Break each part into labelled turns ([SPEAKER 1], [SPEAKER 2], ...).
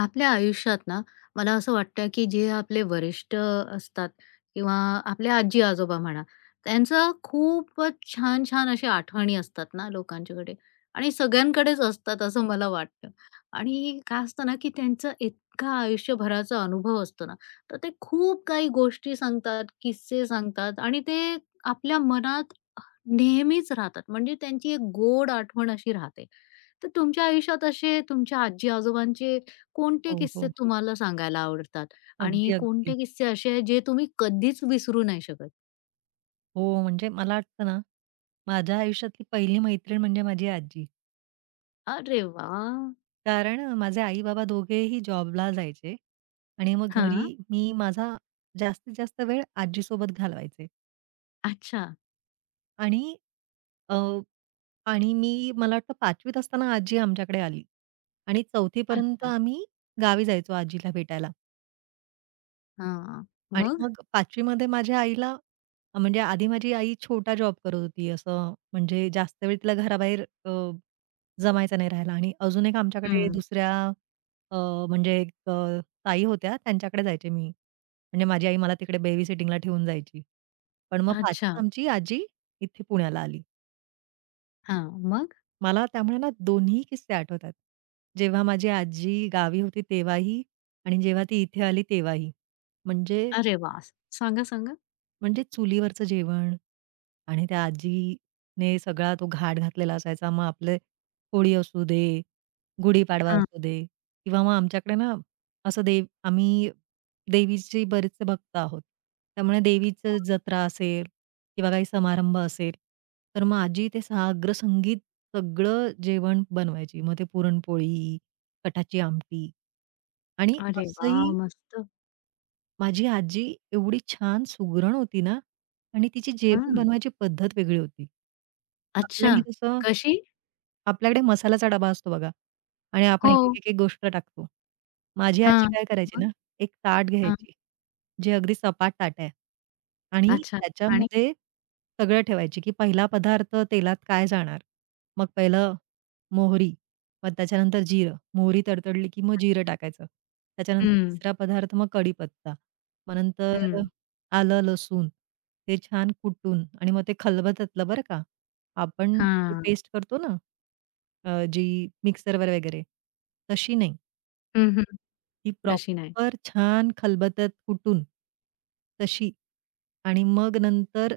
[SPEAKER 1] आपल्या आयुष्यात ना, मला असं वाटतं, की जे आपले वरिष्ठ असतात किंवा आपले आजी-आजोबा म्हणा, त्यांचं खूपच छान-छान अशा आठवणी असतात ना लोकांच्याकडे आणि सगळ्यांकडेच असतात असं मला वाटतं. आणि काय असतं ना, की त्यांचं इतका आयुष्यभराचा अनुभव असतो ना, तर ते खूप काही गोष्टी सांगतात, किस्से सांगतात आणि ते आपल्या मनात नेहमीच राहतात. म्हणजे त्यांची एक गोड आठवण अशी राहते. तर तुमच्या आयुष्यात असे तुमच्या आजी-आजोबांचे कोणते
[SPEAKER 2] हो,
[SPEAKER 1] किस्से
[SPEAKER 2] हो, हो.
[SPEAKER 1] तुम्हाला सांगायला आवडतात? आणि
[SPEAKER 2] अगदी, अगदी.
[SPEAKER 1] कोणते किस्से असे आहेत जे तुम्ही कधीच विसरू नाही शकत?
[SPEAKER 2] हो, म्हणजे मला वाटतं ना, माझ्या आयुष्यातली पहिली मैत्रीण म्हणजे माझी आजी.
[SPEAKER 1] अरे वा,
[SPEAKER 2] कारण माझे आई-बाबा दोघेही जॉबला जायचे आणि मग घरी
[SPEAKER 1] हां.
[SPEAKER 2] मी जास्तीत जास्त वेळ आजीसोबत घालवायचे
[SPEAKER 1] अच्छा,
[SPEAKER 2] आणि अ, आणि मी मला वाटतं 5वी असताना आजी आमच्याकडे आली आणि 4थी
[SPEAKER 1] अच्छा.
[SPEAKER 2] आम्ही गावी जायचो आजीला भेटायला.
[SPEAKER 1] हां.
[SPEAKER 2] आणि
[SPEAKER 1] मग?
[SPEAKER 2] मग 5वी मध्ये माझ्या आईला म्हणजे आधी माझी आई छोटा जॉब करत होती. असं म्हणजे जास्त वेळ तिला घराबाहेर जमायचं नाही राहायला आणि अजून एक आमच्याकडे
[SPEAKER 1] हं.
[SPEAKER 2] दुसऱ्या अ, म्हणजे एक ताई होत्या त्यांच्याकडे जायचे मी. म्हणजे माझी आई मला तिकडे बेबी सिटिंगला ठेवून जायची. पण मग 5वीत
[SPEAKER 1] अच्छा.
[SPEAKER 2] आमची आजी इथे पुण्याला आली.
[SPEAKER 1] हां. मग?
[SPEAKER 2] मला त्यामुळे ना दोन्ही किस्से आठवतात. जेव्हा माझी आजी गावी होती तेव्हाही आणि जेव्हा ती इथे आली तेव्हाही. म्हणजे
[SPEAKER 1] अरे वाह! सांगा, सांगा.
[SPEAKER 2] म्हणजे चुलीवरचं जेवण आणि त्या आजीने सगळा तो घाट घातलेला असायचा. मग आपले होळी असू दे, गुढीपाडवा
[SPEAKER 1] हां.
[SPEAKER 2] असू दे किंवा मग आमच्याकडे ना असं देव आम्ही देवीचे बरेचसे भक्त आहोत. त्यामुळे देवीचं जत्रा असेल किंवा काही समारंभ असेल, तर मग आजी ते साग्र संगीत सगळं जेवण बनवायची. मग ते पुरणपोळी, कटाची आमटी आणि
[SPEAKER 1] अरे वाह!
[SPEAKER 2] असंही
[SPEAKER 1] मस्त.
[SPEAKER 2] माझी आजी एवढी छान सुगरण होती ना आणि तिची जेवण
[SPEAKER 1] हां.
[SPEAKER 2] बनवायची पद्धत वेगळी होती.
[SPEAKER 1] अच्छा.
[SPEAKER 2] आपल्याकडे कसं
[SPEAKER 1] कशी?
[SPEAKER 2] आपल्याकडे मसाल्याचा डबा असतो बघा आणि आपण
[SPEAKER 1] हो.
[SPEAKER 2] एक, एक, एक, एक गोष्ट टाकतो. माझी आजी
[SPEAKER 1] हां.
[SPEAKER 2] काय करायची
[SPEAKER 1] मग?
[SPEAKER 2] ना, एक ताट
[SPEAKER 1] हां.
[SPEAKER 2] घ्यायची, जे अगदी सपाट ताट आहे आणि
[SPEAKER 1] अच्छा. आणि?
[SPEAKER 2] त्याच्यामध्ये सगळं ठेवायची, की पहिला पदार्थ तेलात काय जाणार? मग पहिलं मोहरी, मग त्याच्यानंतर जिरं. मोहरी तडतडली, की मग जिरं टाकायचं. त्याच्यानंतर
[SPEAKER 1] हं,
[SPEAKER 2] तिसरा पदार्थ मग कढीपत्ता. मग नंतर
[SPEAKER 1] हं.
[SPEAKER 2] आलं, लसूण ते छान कुटून आणि मग ते खलबतातलं बरं का. आपण जी
[SPEAKER 1] हां.
[SPEAKER 2] पेस्ट करतो ना जी मिक्सरवर वगैरे. तशी नाही.
[SPEAKER 1] हं, हं.
[SPEAKER 2] ती
[SPEAKER 1] तशी नाही.
[SPEAKER 2] प्रॉपर छान खलबत्त्यात कुटून तशी आणि मग नंतर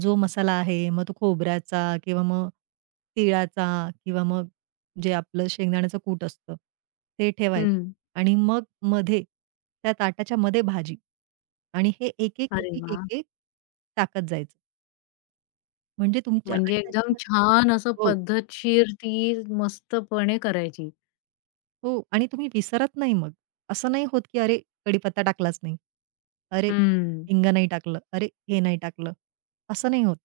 [SPEAKER 2] जो मसाला आहे, मग तो खोबऱ्याचा किंवा मग तिळाचा किंवा मग जे आपलं शेंगदाण्याचं कूट असतं, ते
[SPEAKER 1] हं.
[SPEAKER 2] ठेवायचं आणि मग मध्ये त्या ताटाच्या मध्ये भाजी आणि हे एक-एक,
[SPEAKER 1] अरे
[SPEAKER 2] एक-एक,
[SPEAKER 1] वाह!
[SPEAKER 2] एक-एक टाकत जायचं. म्हणजे तुमच्या
[SPEAKER 1] म्हणजे
[SPEAKER 2] आणि
[SPEAKER 1] एकदम
[SPEAKER 2] त्याच्यामध्ये
[SPEAKER 1] छान असं
[SPEAKER 2] हो.
[SPEAKER 1] पद्धतशीर ती मस्तपणे करायची.
[SPEAKER 2] हो आणि तुम्ही विसरत नाही मग. असं नाही होत, की "अरे, कडीपत्ता टाकलाच नाही. अरे,
[SPEAKER 1] हं.
[SPEAKER 2] हिंग नाही टाकलं. अरे, हे नाही टाकलं." असं नाही होत.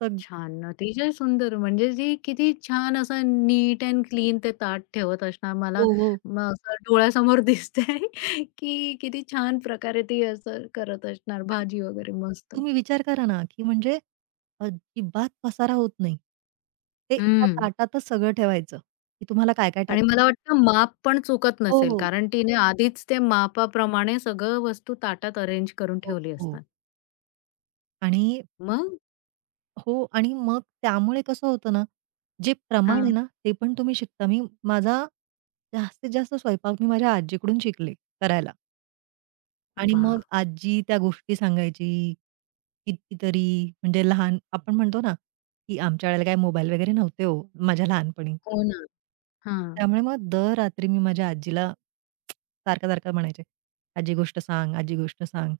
[SPEAKER 2] सग
[SPEAKER 1] छान. अतिशय सुंदर. म्हणजे ती किती छान असं नीट अँड क्लीन ते ताट ठेवत असणार. मला
[SPEAKER 2] हो, हो.
[SPEAKER 1] मग असं डोळ्यासमोर दिसतंय की किती छान प्रकारे ती असं करत असणार
[SPEAKER 2] आणि
[SPEAKER 1] भाजी वगैरे मस्त.
[SPEAKER 2] तुम्ही विचार करा ना, की म्हणजे अजिबात पसारा होत नाही. ते एका
[SPEAKER 1] हं.
[SPEAKER 2] ताटातच सगळं ठेवायचं, की तुम्हाला काय-काय
[SPEAKER 1] आणि
[SPEAKER 2] टाकायचं.
[SPEAKER 1] मला वाटतं माप पण चुकत
[SPEAKER 2] हो,
[SPEAKER 1] नसेल
[SPEAKER 2] हो.
[SPEAKER 1] कारण तिने आधीच ते मापाप्रमाणे सगळं वस्तू ताटात अरेंज करून
[SPEAKER 2] हो,
[SPEAKER 1] ठेवली
[SPEAKER 2] हो.
[SPEAKER 1] असणार.
[SPEAKER 2] आणि
[SPEAKER 1] मग?
[SPEAKER 2] हो आणि मग त्यामुळे कसं होतं ना, जे प्रमाण आहे
[SPEAKER 1] हां.
[SPEAKER 2] ना, ते पण तुम्ही शिकता. माझा जास्तीत जास्त स्वयंपाक मी माझ्या आजीकडून शिकले करायला. आणि मग
[SPEAKER 1] वाह!
[SPEAKER 2] आजी त्या गोष्टी सांगायची. कितीतरी म्हणजे लहान आपण म्हणतो ना, की आमच्या वेळेला काय मोबाईल वगैरे नव्हते हो माझ्या लहानपणी.
[SPEAKER 1] हो ना. हां.
[SPEAKER 2] त्यामुळे मग दर रात्री मी माझ्या आजीला सारखं-सारखं म्हणायचे, "आजी गोष्ट सांग, आजी गोष्ट सांग."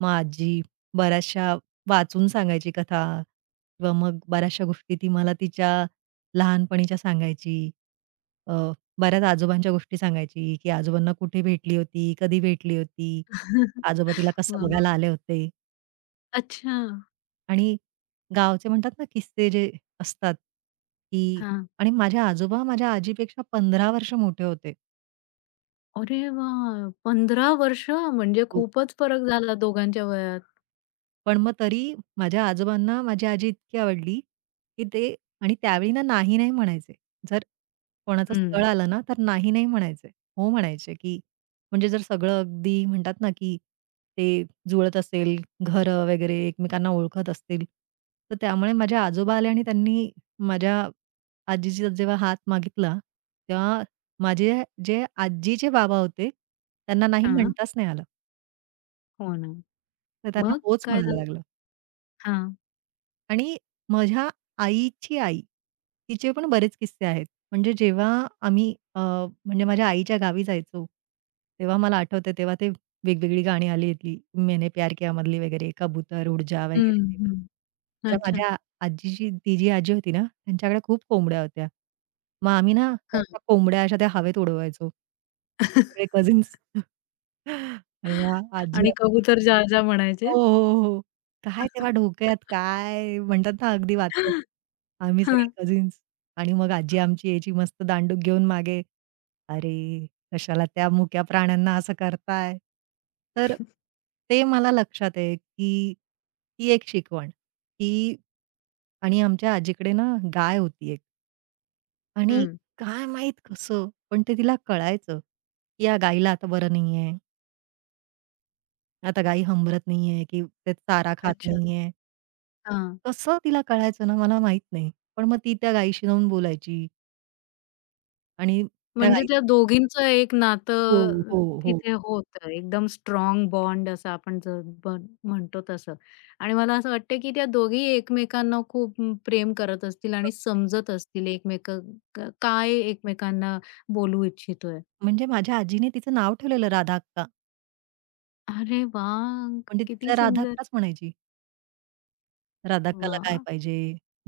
[SPEAKER 2] मग आजी बऱ्याचशा वाचून सांगायची कथा किंवा मग बऱ्याचशा गोष्टी ती मला तिच्या लहानपणीच्या सांगायची. अ, बऱ्याच आजोबांच्या गोष्टी सांगायची, की आजोबांना कुठे भेटली होती, कधी भेटली होती, आजोबा तिला कसं
[SPEAKER 1] वाह!
[SPEAKER 2] बघायला आले होते
[SPEAKER 1] अच्छा.
[SPEAKER 2] आणि गावचे म्हणतात ना किस्से जे असतात, की
[SPEAKER 1] हां.
[SPEAKER 2] आणि माझे आजोबा माझ्या आजीपेक्षा 15 वर्ष मोठे होते.
[SPEAKER 1] अरे वाह! 15 वर्ष म्हणजे
[SPEAKER 2] हो.
[SPEAKER 1] खूपच फरक झाला दोघांच्या वयात.
[SPEAKER 2] पण मग तरी माझ्या आजोबांना माझी आजी इतकी आवडली, की ते आणि त्यावेळी ना नाही-नाही म्हणायचे. जर कोणाचं स्थळ
[SPEAKER 1] हं.
[SPEAKER 2] आलं ना, तर नाही नाही म्हणायचे. हो म्हणायचे, की म्हणजे जर सगळं अगदी म्हणतात ना, की ते जुळत असेल, घरं वगैरे एकमेकांना ओळखत असतील, तर त्यामुळे माझे आजोबा आले आणि त्यांनी माझ्या आजीचा जेव्हा हात मागितला, तेव्हा माझे जे आजीचे बाबा होते, त्यांना नाही
[SPEAKER 1] हां.
[SPEAKER 2] म्हणताच नाही आलं.
[SPEAKER 1] हो ना.
[SPEAKER 2] तर त्यांना
[SPEAKER 1] मग
[SPEAKER 2] होच
[SPEAKER 1] काय
[SPEAKER 2] म्हणायला
[SPEAKER 1] झालं?
[SPEAKER 2] लागलं.
[SPEAKER 1] हां.
[SPEAKER 2] आणि माझ्या आईची आई, तिचे पण बरेच किस्से आहेत. म्हणजे जेव्हा आम्ही म्हणजे माझ्या आईच्या गावी जायचो, तेव्हा मला आठवतंय तेव्हा ते वेगवेगळी गाणी आली होती. मैंने प्यार किया मधली वगैरे, कबूतर, उड जा
[SPEAKER 1] हं,
[SPEAKER 2] वगैरे ते.
[SPEAKER 1] हं.
[SPEAKER 2] तर
[SPEAKER 1] अच्छा.
[SPEAKER 2] माझ्या आजीची ती जी आजी होती ना, त्यांच्याकडे खूप कोंबड्या होत्या. मग आम्ही ना
[SPEAKER 1] हां.
[SPEAKER 2] त्या कोंबड्या अशा त्या हवेत उडवायचो. सगळे कझिन्स आणि मग आजी
[SPEAKER 1] आणि कबूतर जा जा
[SPEAKER 2] हो,
[SPEAKER 1] म्हणायचे.
[SPEAKER 2] हो, हो. हो. काय तेव्हा डोक्यात काय म्हणतात ना अगदी वात्रट. आम्ही सगळे
[SPEAKER 1] हां.
[SPEAKER 2] कझिन्स आणि मग आजी आमची यायची मस्त दांडूक घेऊन मागे, "अरे, कशाला त्या मुक्या प्राण्यांना असं करताय?" तर ते मला लक्षात आहे, की ती एक शिकवण, की आणि आमच्या आजीकडे ना गाय होती एक आणि
[SPEAKER 1] हं.
[SPEAKER 2] काय माहीत कसं, पण ते तिला कळायचं, की या गाईला आता बरं नाहीये. आता गाई हंबरत नाहीये, की ते चारा खात
[SPEAKER 1] अच्छा.
[SPEAKER 2] नाहीये.
[SPEAKER 1] हां.
[SPEAKER 2] कसं तिला कळायचं ना मला माहीत नाही. पण मग ती त्या गाईशी जाऊन बोलायची आणि त्या
[SPEAKER 1] म्हणजे
[SPEAKER 2] हं.
[SPEAKER 1] त्या दोघींचं एक
[SPEAKER 2] हो,
[SPEAKER 1] नातं
[SPEAKER 2] हो, हो.
[SPEAKER 1] तिथे होतं. एकदम स्ट्राँग बॉन्ड असं आपण जर बन म्हणतो तसं. आणि मला असं वाटतं, की त्या दोघी एकमेकांना खूप प्रेम करत असतील आणि
[SPEAKER 2] अगदी.
[SPEAKER 1] समजत असतील एकमेक क काय एकमेकांना बोलू इच्छितोय.
[SPEAKER 2] म्हणजे माझ्या आजीने तिचं नाव ठेवलेलं राधा अक्का.
[SPEAKER 1] अरे वाह!
[SPEAKER 2] म्हणजे
[SPEAKER 1] किती
[SPEAKER 2] तिला राधा
[SPEAKER 1] सुंदर.
[SPEAKER 2] अक्काच म्हणायची. राधा अक्काला काय
[SPEAKER 1] वाह!
[SPEAKER 2] पाहिजे?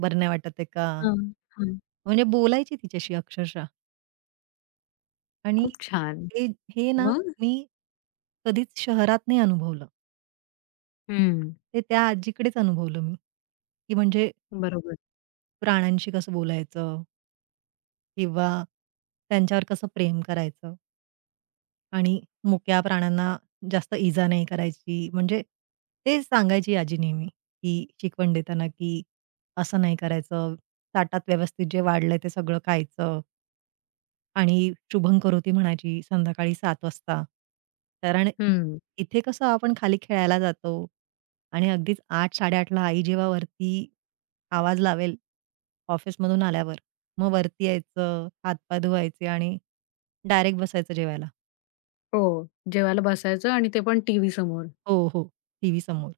[SPEAKER 2] बरं वाटत आहे का?
[SPEAKER 1] हां, हां.
[SPEAKER 2] म्हणजे बोलायची तिच्याशी अक्षरशः आणि
[SPEAKER 1] खूप छान.
[SPEAKER 2] हे हे ना
[SPEAKER 1] मग?
[SPEAKER 2] मी कधीच शहरात नाही अनुभवलं.
[SPEAKER 1] हं.
[SPEAKER 2] ते त्या आजीकडेच अनुभवलं मी. की म्हणजे
[SPEAKER 1] बरोबर.
[SPEAKER 2] प्राण्यांशी कसं बोलायचं किंवा त्यांच्यावर कसं प्रेम करायचं. आणि मुक्या प्राण्यांना जास्त इजा नाही करायची. म्हणजे ते सांगायची आजी नेहमी, की शिकवण देताना, की असं नाही करायचं. ताटात व्यवस्थित जे वाढलंय ते सगळं खायचं आणि शुभं करोती म्हणायची संध्याकाळी सात वाजता. कारण
[SPEAKER 1] हं.
[SPEAKER 2] इथे कसं आपण खाली खेळायला जातो आणि अगदीच 8:00-8:30 आई जेव्हा वरती आवाज लावेल ऑफिसमधून आल्यावर, मग वरती यायचं, हातपाय धुवायचे आणि डायरेक्ट बसायचं जेवायला.
[SPEAKER 1] हो. जेवायला बसायचं आणि ते पण टीव्ही समोर.
[SPEAKER 2] हो, हो. टीव्ही समोर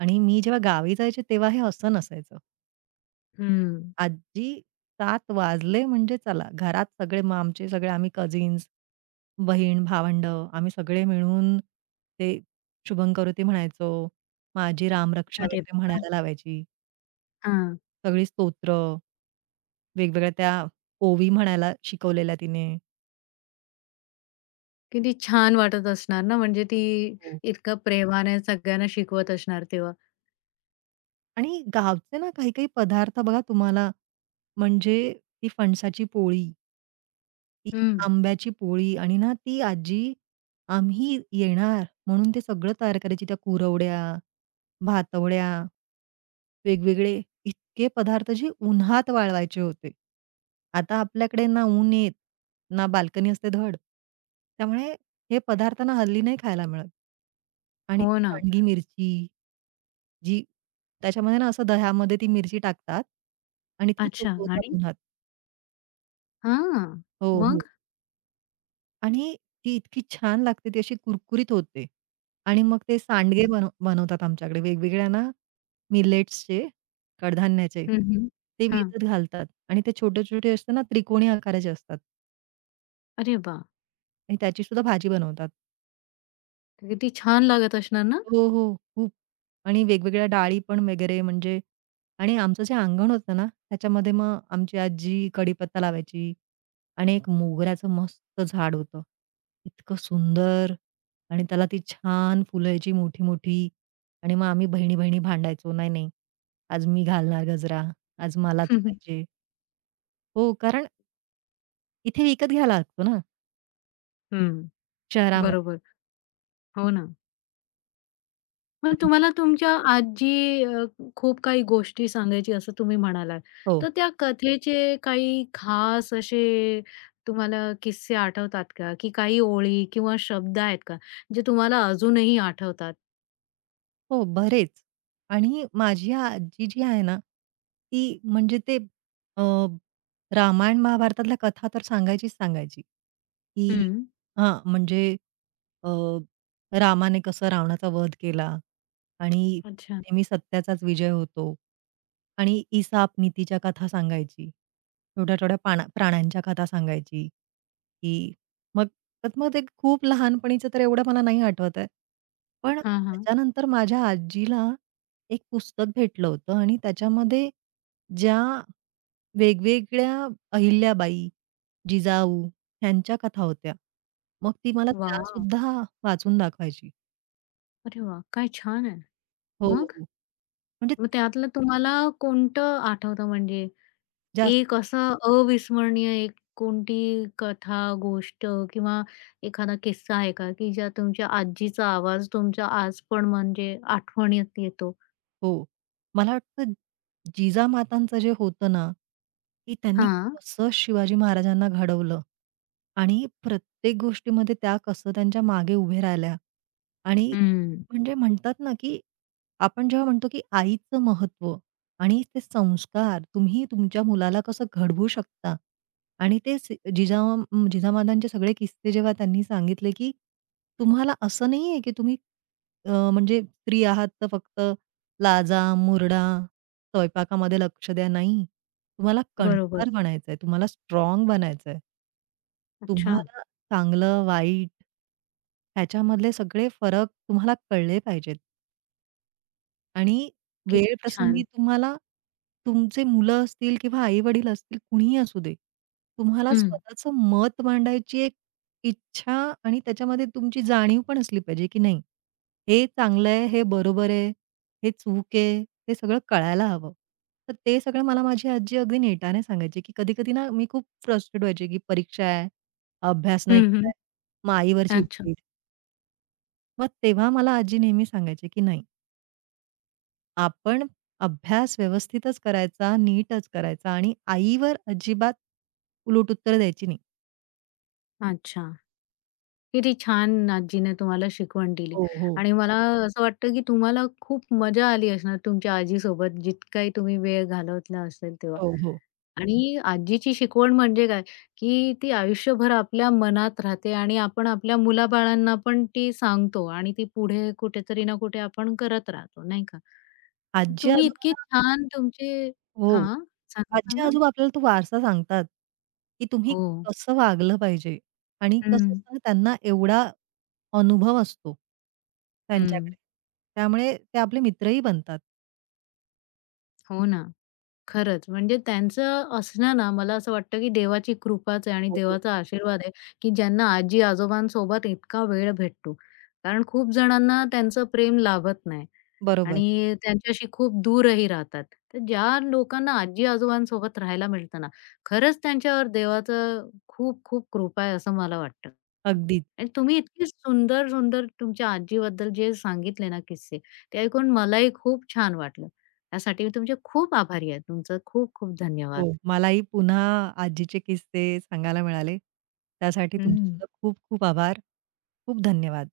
[SPEAKER 2] आणि मी जेव्हा गावी जायचे तेव्हा हे असं नसायचं.
[SPEAKER 1] हं.
[SPEAKER 2] आजी 7:00 वाजले म्हणजे चला घरात सगळे मग आमचे सगळे आम्ही कझिन्स, बहीण-भावंडं आम्ही सगळे मिळून ते शुभंकरोती म्हणायचो. मग आजी रामरक्षा
[SPEAKER 1] अरे
[SPEAKER 2] वगैरे
[SPEAKER 1] वाह!
[SPEAKER 2] म्हणायला लावायची.
[SPEAKER 1] हां.
[SPEAKER 2] सगळी स्तोत्र, वेगवेगळ्या त्या ओवी म्हणायला शिकवलेल्या तिने
[SPEAKER 1] किती छान वाटत असणार ना, म्हणजे ती
[SPEAKER 2] हो.
[SPEAKER 1] इतकं प्रेमाने सगळ्यांना शिकवत असणार तेव्हा.
[SPEAKER 2] आणि गावचे ना काही-काही पदार्थ बघा तुम्हाला म्हणजे ती फणसाची पोळी. ती
[SPEAKER 1] हं,
[SPEAKER 2] आंब्याची पोळी आणि ना ती आजी, आम्ही येणार म्हणून ते सगळं तयार करायची. त्या कुरवड्या, भातवड्या, वेगवेगळे इतके पदार्थ जे उन्हात वाळवायचे होते. आता आपल्याकडे ना ऊन येत, ना बाल्कनी असते धड. त्यामुळे हे पदार्थ ना हल्ली नाही खायला मिळत. आणि ती
[SPEAKER 1] हो ना.
[SPEAKER 2] सांडगी मिरची जी त्याच्यामध्ये ना असं दह्यामध्ये ती मिरची टाकतात आणि ती
[SPEAKER 1] अच्छा
[SPEAKER 2] सुकवतात
[SPEAKER 1] आणि?
[SPEAKER 2] उन्हात.
[SPEAKER 1] हां,
[SPEAKER 2] हो, हो.
[SPEAKER 1] मग?
[SPEAKER 2] आणि ती इतकी छान लागते, ती अशी कुरकुरीत होते. आणि मग ते सांडगे बनवतात आमच्याकडे वेगवेगळ्या ना मिलेट्सचे, कडधान्याचे.
[SPEAKER 1] हं, हं.
[SPEAKER 2] ते
[SPEAKER 1] हां.
[SPEAKER 2] विकत घालतात आणि ते छोटे-छोटे असतात ना त्रिकोणी आकाराचे असतात
[SPEAKER 1] अरे वाह!
[SPEAKER 2] आणि त्याची सुद्धा भाजी बनवतात.
[SPEAKER 1] किती छान लागत असणार ना?
[SPEAKER 2] हो, हो. खूप आणि वेगवेगळ्या डाळी पण वगैरे म्हणजे आणि आमचं जे अंगण होतं ना, त्याच्यामध्ये मग आमची आजी कडीपत्ता लावायची. आणि एक मोगऱ्याचं मस्त झाड होतं. इतकं सुंदर आणि त्याला ती छान फुलं यायची मोठी-मोठी आणि मग आम्ही बहिणी-बहिणी भांडायचो, "नाही-नाही, आज मी घालणार गजरा, आज मलाच पाहिजे." हो, कारण इथे विकत घ्यायला लागतो ना
[SPEAKER 1] हं,
[SPEAKER 2] शहरामध्ये.
[SPEAKER 1] बरोबर. हो ना. मग तुम्हाला तुमच्या आजी खूप काही गोष्टी सांगायची असं तुम्ही म्हणालात.
[SPEAKER 2] हो.
[SPEAKER 1] तर त्या कथेचे काही खास असे तुम्हाला किस्से आठवतात का? की काही ओळी किंवा शब्द आहेत का, जे तुम्हाला अजूनही आठवतात?
[SPEAKER 2] हो, बरेच. आणि माझी आजी जी आहे ना, ती म्हणजे ते अ, रामायण महाभारतातल्या कथा तर सांगायचीच सांगायची. की
[SPEAKER 1] हं.
[SPEAKER 2] हां, म्हणजे अ, रामाने कसं रावणाचा वध केला आणि
[SPEAKER 1] अच्छा.
[SPEAKER 2] नेहमी सत्याचाच विजय होतो. आणि इसाप नीतीच्या कथा सांगायची. छोट्या-छोट्या पाना प्राण्यांच्या कथा सांगायची, की मग तर मग ते खूप लहानपणीचं तर एवढं मला नाही आठवत आहे. पण
[SPEAKER 1] हां, हां.
[SPEAKER 2] त्याच्यानंतर माझ्या आजीला एक पुस्तक भेटलं होतं आणि त्याच्यामध्ये ज्या वेगवेगळ्या अहिल्याबाई, जिजाऊ ह्यांच्या कथा होत्या. मग ती मला त्या
[SPEAKER 1] वाह!
[SPEAKER 2] सुद्धा वाचून दाखवायची.
[SPEAKER 1] अरे वाह! काय छान आहे.
[SPEAKER 2] हो,
[SPEAKER 1] मग?
[SPEAKER 2] हो. म्हणजे
[SPEAKER 1] मग त्यातलं तुम्हाला कोणतं आठवतं म्हणजे
[SPEAKER 2] जास्त
[SPEAKER 1] एक असं अविस्मरणीय एक कोणती कथा, गोष्ट किंवा एखादा किस्सा आहे का, की ज्या तुमच्या आजीचा आवाज तुमच्या आज पण म्हणजे आठवणीत येतो?
[SPEAKER 2] हो. मला वाटतं जिजामातांचं जे होतं ना, की त्यांनी
[SPEAKER 1] हां.
[SPEAKER 2] कसं शिवाजी महाराजांना घडवलं आणि प्रत्येक गोष्टीमध्ये त्या कसं त्यांच्या मागे उभे राहिल्या आणि
[SPEAKER 1] हं.
[SPEAKER 2] म्हणजे म्हणतात ना, की आपण जेव्हा म्हणतो, की आईचं महत्व आणि ते संस्कार तुम्ही तुमच्या मुलाला कसं घडवू शकता आणि ते स जिजामातांचे सगळे किस्से जेव्हा त्यांनी सांगितले, की तुम्हाला असं नाहीये, की तुम्ही म्हणजे स्त्री आहात तर फक्त लाजा, मुरडा, स्वयंपाकामध्ये लक्ष द्या. नाही. तुम्हाला
[SPEAKER 1] बरोबर.
[SPEAKER 2] कणकार बनायचंय, तुम्हाला स्ट्राँग बनायचंय.
[SPEAKER 1] अच्छा.
[SPEAKER 2] तुम्हाला चांगलं, वाईट ह्याच्यामधले सगळे फरक तुम्हाला कळले पाहिजेत. आणि वेळ
[SPEAKER 1] किती
[SPEAKER 2] प्रसंगी
[SPEAKER 1] छान.
[SPEAKER 2] तुम्हाला तुमचे मुलं असतील किंवा आई-वडील असतील, कुणीही असू दे. तुम्हाला
[SPEAKER 1] हं.
[SPEAKER 2] स्वतःचं मत मांडायची एक इच्छा आणि त्याच्यामध्ये तुमची जाणीव पण असली पाहिजे, की नाही हे चांगलं आहे, हे बरोबर आहे, हे चूक आहे, ते सगळं कळायला हवं. तर ते सगळं मला माझी आजी अगदी नेटाने सांगायची, की कधी-कधी ना मी खूप फ्रस्ट्रेट व्हायचे, की परीक्षा आहे, अभ्यास नाही
[SPEAKER 1] हं, हं.
[SPEAKER 2] केलाय, मग आईवर
[SPEAKER 1] अच्छा,
[SPEAKER 2] चिडचिड. मग तेव्हा मला आजी नेहमी सांगायची, की नाही आपण अभ्यास व्यवस्थितच करायचा, नीटच करायचा आणि आईवर अजिबात उलटउत्तरं द्यायची नाही.
[SPEAKER 1] अच्छा. किती छान आजीने तुम्हाला शिकवण दिली
[SPEAKER 2] हो, हो.
[SPEAKER 1] आणि मला हो. असं वाटतं की तुम्हाला खूप मजा आली असणार तुमच्या आजीसोबत जितकाही तुम्ही वेळ घालवला असेल तेव्हा.
[SPEAKER 2] हो, हो.
[SPEAKER 1] आणि आजीची शिकवण म्हणजे काय, की ती आयुष्यभर आपल्या मनात राहते आणि आपण आपल्या मुलाबाळांना पण ती सांगतो आणि ती पुढे कुठेतरी ना कुठे आपण करत राहतो, नाही का? तुम्ही इतकी
[SPEAKER 2] आजी-आजोबांना
[SPEAKER 1] छान तुमचे
[SPEAKER 2] हो.
[SPEAKER 1] हां, सांगा, सांगा.
[SPEAKER 2] आजी-आजोबा आपल्याला तो वारसा सांगतात, की तुम्ही
[SPEAKER 1] हो.
[SPEAKER 2] कसं वागलं पाहिजे आणि
[SPEAKER 1] हं,
[SPEAKER 2] कसं असतं ना त्यांना एवढा अनुभव असतो
[SPEAKER 1] हं.
[SPEAKER 2] त्यांच्याकडे. त्यामुळे ते आपले मित्रही बनतात.
[SPEAKER 1] हो ना. खरंच. म्हणजे त्यांचं असणं ना, मला असं वाटतं, की देवाची कृपाच आहे आणि
[SPEAKER 2] हो, हो.
[SPEAKER 1] देवाचा आशीर्वाद आहे, की ज्यांना आजी-आजोबांसोबत इतका वेळ भेटतो. कारण खूप जणांना त्यांचं प्रेम लाभत नाही
[SPEAKER 2] बरोबर.
[SPEAKER 1] आणि त्यांच्याशी खूप दूरही राहतात. तर ज्या लोकांना आजी-आजोबांसोबत राहायला मिळतं ना, खरंच त्यांच्यावर देवाचं खूप खूप कृपा आहे असं मला वाटतं.
[SPEAKER 2] अगदीच.
[SPEAKER 1] आणि तुम्ही इतकी सुंदर, सुंदर तुमच्या आजीबद्दल जे सांगितले ना किस्से, ते ऐकून मलाही खूप छान वाटलं. त्यासाठी मी तुमचे खूप आभारी आहे. तुमचं खूप खूप
[SPEAKER 2] हो,
[SPEAKER 1] धन्यवाद.
[SPEAKER 2] मलाही पुन्हा आजीचे किस्से सांगायला मिळाले. त्यासाठी तुमचे
[SPEAKER 1] हं.
[SPEAKER 2] सुद्धा खूप खूप आभार. खूप धन्यवाद.